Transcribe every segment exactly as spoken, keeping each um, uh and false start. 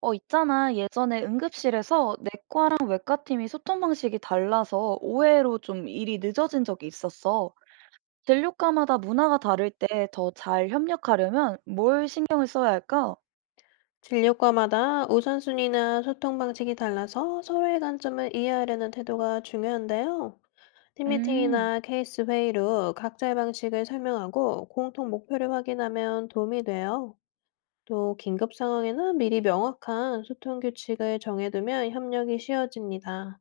어, 있잖아. 예전에 응급실에서 내과랑 외과팀이 소통 방식이 달라서 오해로 좀 일이 늦어진 적이 있었어. 진료과마다 문화가 다를 때 더 잘 협력하려면 뭘 신경을 써야 할까? 진료과마다 우선순위나 소통 방식이 달라서 서로의 관점을 이해하려는 태도가 중요한데요. 음, 팀미팅이나 케이스 회의로 각자의 방식을 설명하고 공통 목표를 확인하면 도움이 돼요. 또 긴급 상황에는 미리 명확한 소통 규칙을 정해두면 협력이 쉬워집니다.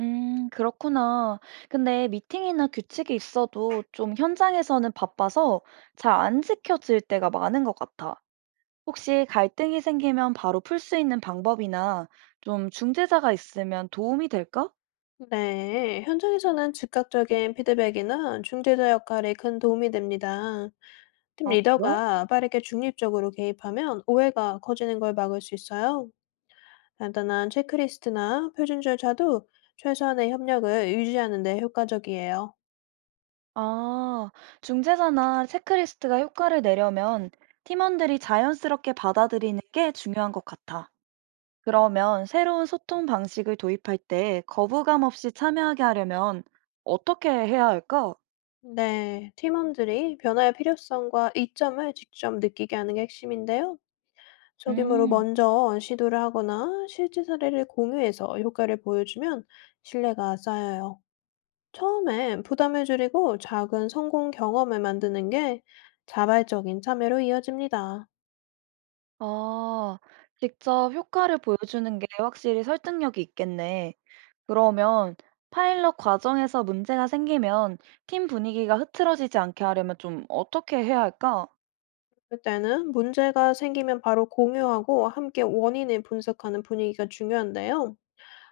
음, 그렇구나. 근데 미팅이나 규칙이 있어도 좀 현장에서는 바빠서 잘 안 지켜질 때가 많은 것 같아. 혹시 갈등이 생기면 바로 풀 수 있는 방법이나 좀 중재자가 있으면 도움이 될까? 네, 현장에서는 즉각적인 피드백이나 중재자 역할이 큰 도움이 됩니다. 팀 아, 그래? 리더가 빠르게 중립적으로 개입하면 오해가 커지는 걸 막을 수 있어요. 간단한 체크리스트나 표준 절차도 최소한의 협력을 유지하는 데 효과적이에요. 아, 중재자나 체크리스트가 효과를 내려면 팀원들이 자연스럽게 받아들이는 게 중요한 것 같아. 그러면 새로운 소통 방식을 도입할 때 거부감 없이 참여하게 하려면 어떻게 해야 할까? 네, 팀원들이 변화의 필요성과 이점을 직접 느끼게 하는 게 핵심인데요. 소규모로 음, 먼저 시도를 하거나 실제 사례를 공유해서 효과를 보여주면 신뢰가 쌓여요. 처음엔 부담을 줄이고 작은 성공 경험을 만드는 게 자발적인 참여로 이어집니다. 아, 직접 효과를 보여주는 게 확실히 설득력이 있겠네. 그러면 파일럿 과정에서 문제가 생기면 팀 분위기가 흐트러지지 않게 하려면 좀 어떻게 해야 할까? 그때는 문제가 생기면 바로 공유하고 함께 원인을 분석하는 분위기가 중요한데요.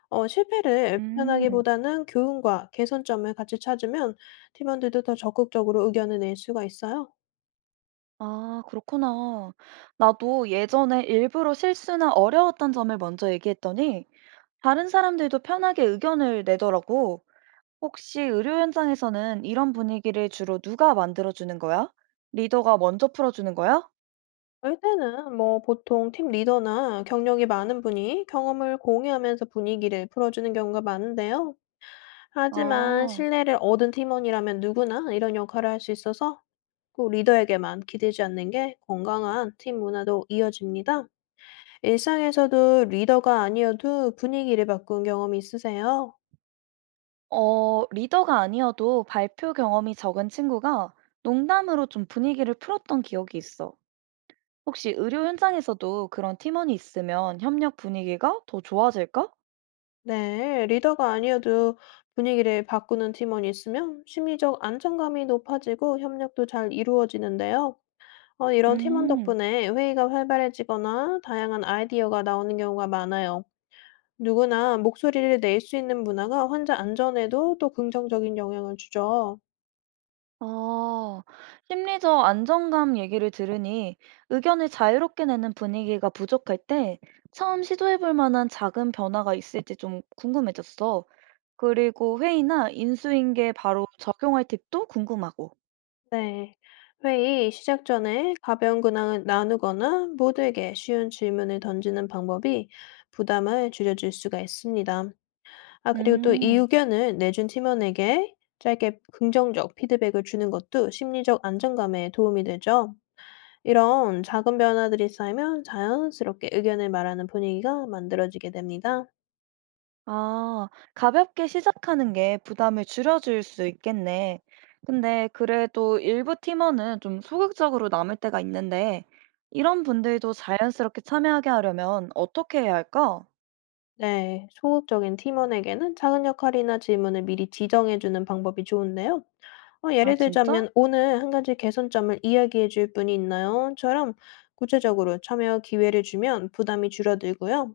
어, 실패를 음. 비난하기보다는 교훈과 개선점을 같이 찾으면 팀원들도 더 적극적으로 의견을 낼 수가 있어요. 아, 그렇구나. 나도 예전에 일부러 실수나 어려웠던 점을 먼저 얘기했더니 다른 사람들도 편하게 의견을 내더라고. 혹시 의료 현장에서는 이런 분위기를 주로 누가 만들어주는 거야? 리더가 먼저 풀어주는 거야? 이럴 때는 뭐 보통 팀 리더나 경력이 많은 분이 경험을 공유하면서 분위기를 풀어주는 경우가 많은데요. 하지만 아, 신뢰를 얻은 팀원이라면 누구나 이런 역할을 할 수 있어서 꼭 리더에게만 기대지 않는 게 건강한 팀 문화도 이어집니다. 일상에서도 리더가 아니어도 분위기를 바꾼 경험이 있으세요? 어, 리더가 아니어도 발표 경험이 적은 친구가 농담으로 좀 분위기를 풀었던 기억이 있어. 혹시 의료 현장에서도 그런 팀원이 있으면 협력 분위기가 더 좋아질까? 네, 리더가 아니어도 분위기를 바꾸는 팀원이 있으면 심리적 안정감이 높아지고 협력도 잘 이루어지는데요. 어, 이런 팀원 음. 덕분에 회의가 활발해지거나 다양한 아이디어가 나오는 경우가 많아요. 누구나 목소리를 낼 수 있는 문화가 환자 안전에도 또 긍정적인 영향을 주죠. 아, 심리적 안정감 얘기를 들으니 의견을 자유롭게 내는 분위기가 부족할 때 처음 시도해볼 만한 작은 변화가 있을지 좀 궁금해졌어. 그리고 회의나 인수인계에 바로 적용할 팁도 궁금하고. 네. 회의 시작 전에 가벼운 근황을 나누거나 모두에게 쉬운 질문을 던지는 방법이 부담을 줄여줄 수가 있습니다. 아, 그리고 또 이 음, 의견을 내준 팀원에게 짧게 긍정적 피드백을 주는 것도 심리적 안정감에 도움이 되죠. 이런 작은 변화들이 쌓이면 자연스럽게 의견을 말하는 분위기가 만들어지게 됩니다. 아, 가볍게 시작하는 게 부담을 줄여줄 수 있겠네. 근데 그래도 일부 팀원은 좀 소극적으로 남을 때가 있는데 이런 분들도 자연스럽게 참여하게 하려면 어떻게 해야 할까? 네, 소극적인 팀원에게는 작은 역할이나 질문을 미리 지정해 주는 방법이 좋은데요. 어, 아 예를 진짜? 들자면 "오늘 한 가지 개선점을 이야기해 줄 분이 있나요?"처럼 구체적으로 참여 기회를 주면 부담이 줄어들고요.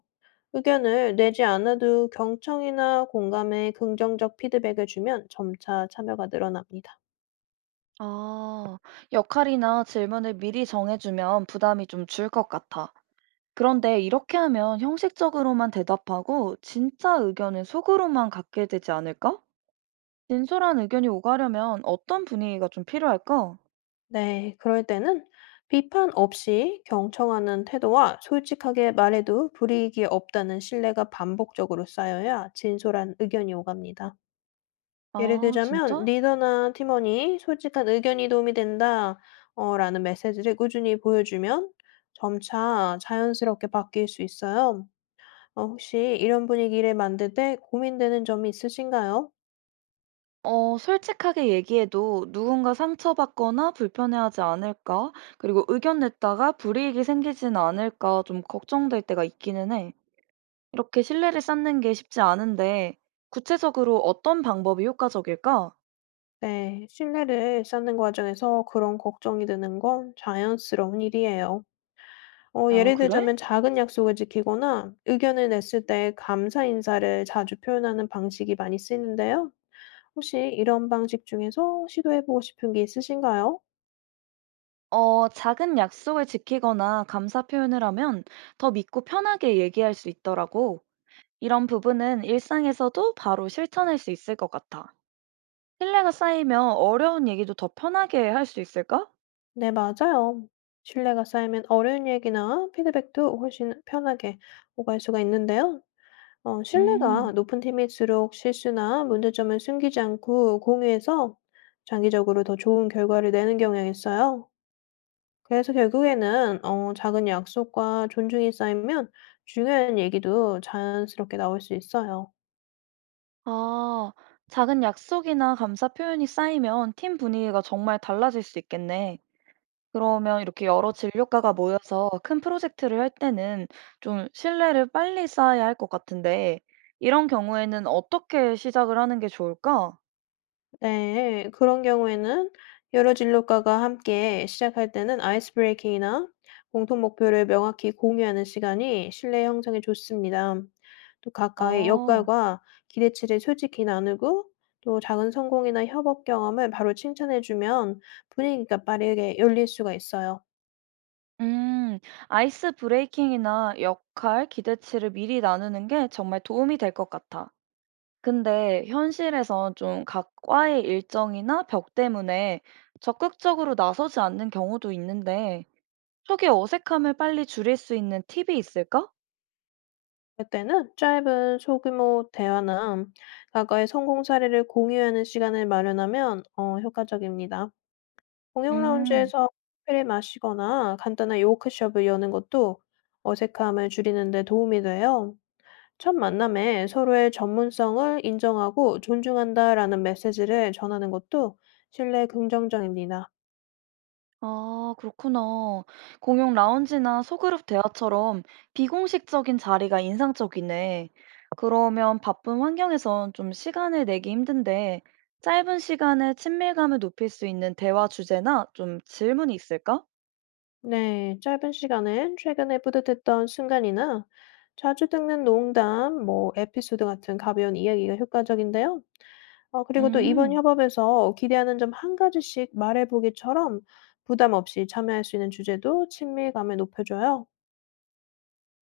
의견을 내지 않아도 경청이나 공감의 긍정적 피드백을 주면 점차 참여가 늘어납니다. 아, 역할이나 질문을 미리 정해주면 부담이 좀 줄 것 같아. 그런데 이렇게 하면 형식적으로만 대답하고 진짜 의견은 속으로만 갖게 되지 않을까? 진솔한 의견이 오가려면 어떤 분위기가 좀 필요할까? 네, 그럴 때는 비판 없이 경청하는 태도와 솔직하게 말해도 불이익이 없다는 신뢰가 반복적으로 쌓여야 진솔한 의견이 오갑니다. 예를 아, 들자면, 진짜? 리더나 팀원이 솔직한 의견이 도움이 된다, 어, 라는 메시지를 꾸준히 보여주면 점차 자연스럽게 바뀔 수 있어요. 어, 혹시 이런 분위기를 만들 때 고민되는 점이 있으신가요? 어, 솔직하게 얘기해도 누군가 상처받거나 불편해하지 않을까? 그리고 의견 냈다가 불이익이 생기진 않을까 좀 걱정될 때가 있기는 해. 이렇게 신뢰를 쌓는 게 쉽지 않은데, 구체적으로 어떤 방법이 효과적일까? 네, 신뢰를 쌓는 과정에서 그런 걱정이 드는 건 자연스러운 일이에요. 어 아, 예를 그래? 들자면 작은 약속을 지키거나 의견을 냈을 때 감사 인사를 자주 표현하는 방식이 많이 쓰이는데요. 혹시 이런 방식 중에서 시도해 보고 싶은 게 있으신가요? 어, 작은 약속을 지키거나 감사 표현을 하면 더 믿고 편하게 얘기할 수 있더라고. 이런 부분은 일상에서도 바로 실천할 수 있을 것 같아. 신뢰가 쌓이면 어려운 얘기도 더 편하게 할 수 있을까? 네, 맞아요. 신뢰가 쌓이면 어려운 얘기나 피드백도 훨씬 편하게 오갈 수가 있는데요. 어 신뢰가 음, 높은 팀일수록 실수나 문제점을 숨기지 않고 공유해서 장기적으로 더 좋은 결과를 내는 경향이 있어요. 그래서 결국에는 어 작은 약속과 존중이 쌓이면 중요한 얘기도 자연스럽게 나올 수 있어요. 아, 작은 약속이나 감사 표현이 쌓이면 팀 분위기가 정말 달라질 수 있겠네. 그러면 이렇게 여러 진료과가 모여서 큰 프로젝트를 할 때는 좀 신뢰를 빨리 쌓아야 할 것 같은데, 이런 경우에는 어떻게 시작을 하는 게 좋을까? 네. 그런 경우에는 여러 진로과가 함께 시작할 때는 아이스 브레이킹이나 공통 목표를 명확히 공유하는 시간이 신뢰 형성에 좋습니다. 또 각각의 아, 역할과 기대치를 솔직히 나누고 또 작은 성공이나 협업 경험을 바로 칭찬해주면 분위기가 빠르게 열릴 수가 있어요. 음, 아이스 브레이킹이나 역할 기대치를 미리 나누는 게 정말 도움이 될 것 같아. 근데 현실에선 좀 각 과의 일정이나 벽 때문에 적극적으로 나서지 않는 경우도 있는데, 초기 어색함을 빨리 줄일 수 있는 팁이 있을까? 그럴 때는 짧은 소규모 대화나 과거의 성공 사례를 공유하는 시간을 마련하면 어, 효과적입니다. 공용 음. 라운지에서 커피를 마시거나 간단한 요크숍을 여는 것도 어색함을 줄이는 데 도움이 돼요. 첫 만남에 서로의 전문성을 인정하고 존중한다라는 메시지를 전하는 것도 신뢰 긍정적입니다. 아, 그렇구나. 공용 라운지나 소그룹 대화처럼 비공식적인 자리가 인상적이네. 그러면 바쁜 환경에선 좀 시간을 내기 힘든데, 짧은 시간에 친밀감을 높일 수 있는 대화 주제나 좀 질문이 있을까? 네, 짧은 시간에 최근에 뿌듯했던 순간이나 자주 듣는 농담, 뭐 에피소드 같은 가벼운 이야기가 효과적인데요. 어, 그리고 또 이번 음, 협업에서 기대하는 점 한 가지씩 말해보기처럼 부담 없이 참여할 수 있는 주제도 친밀감을 높여줘요.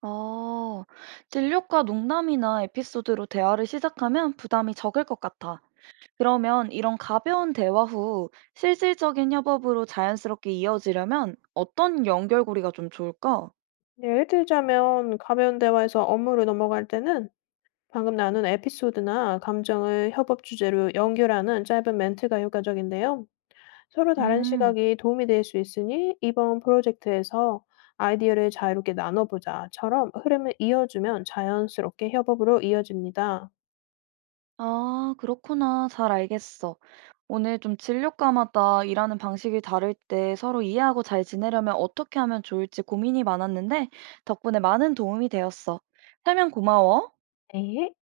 아, 진료과 농담이나 에피소드로 대화를 시작하면 부담이 적을 것 같아. 그러면 이런 가벼운 대화 후 실질적인 협업으로 자연스럽게 이어지려면 어떤 연결고리가 좀 좋을까? 네, 예를 들자면 가벼운 대화에서 업무로 넘어갈 때는 방금 나눈 에피소드나 감정을 협업 주제로 연결하는 짧은 멘트가 효과적인데요. 서로 다른 음, 시각이 도움이 될 수 있으니 "이번 프로젝트에서 아이디어를 자유롭게 나눠보자."처럼 흐름을 이어주면 자연스럽게 협업으로 이어집니다. 아, 그렇구나. 잘 알겠어. 오늘 좀 진료과마다 일하는 방식이 다를 때 서로 이해하고 잘 지내려면 어떻게 하면 좋을지 고민이 많았는데 덕분에 많은 도움이 되었어. 설명 고마워. 네.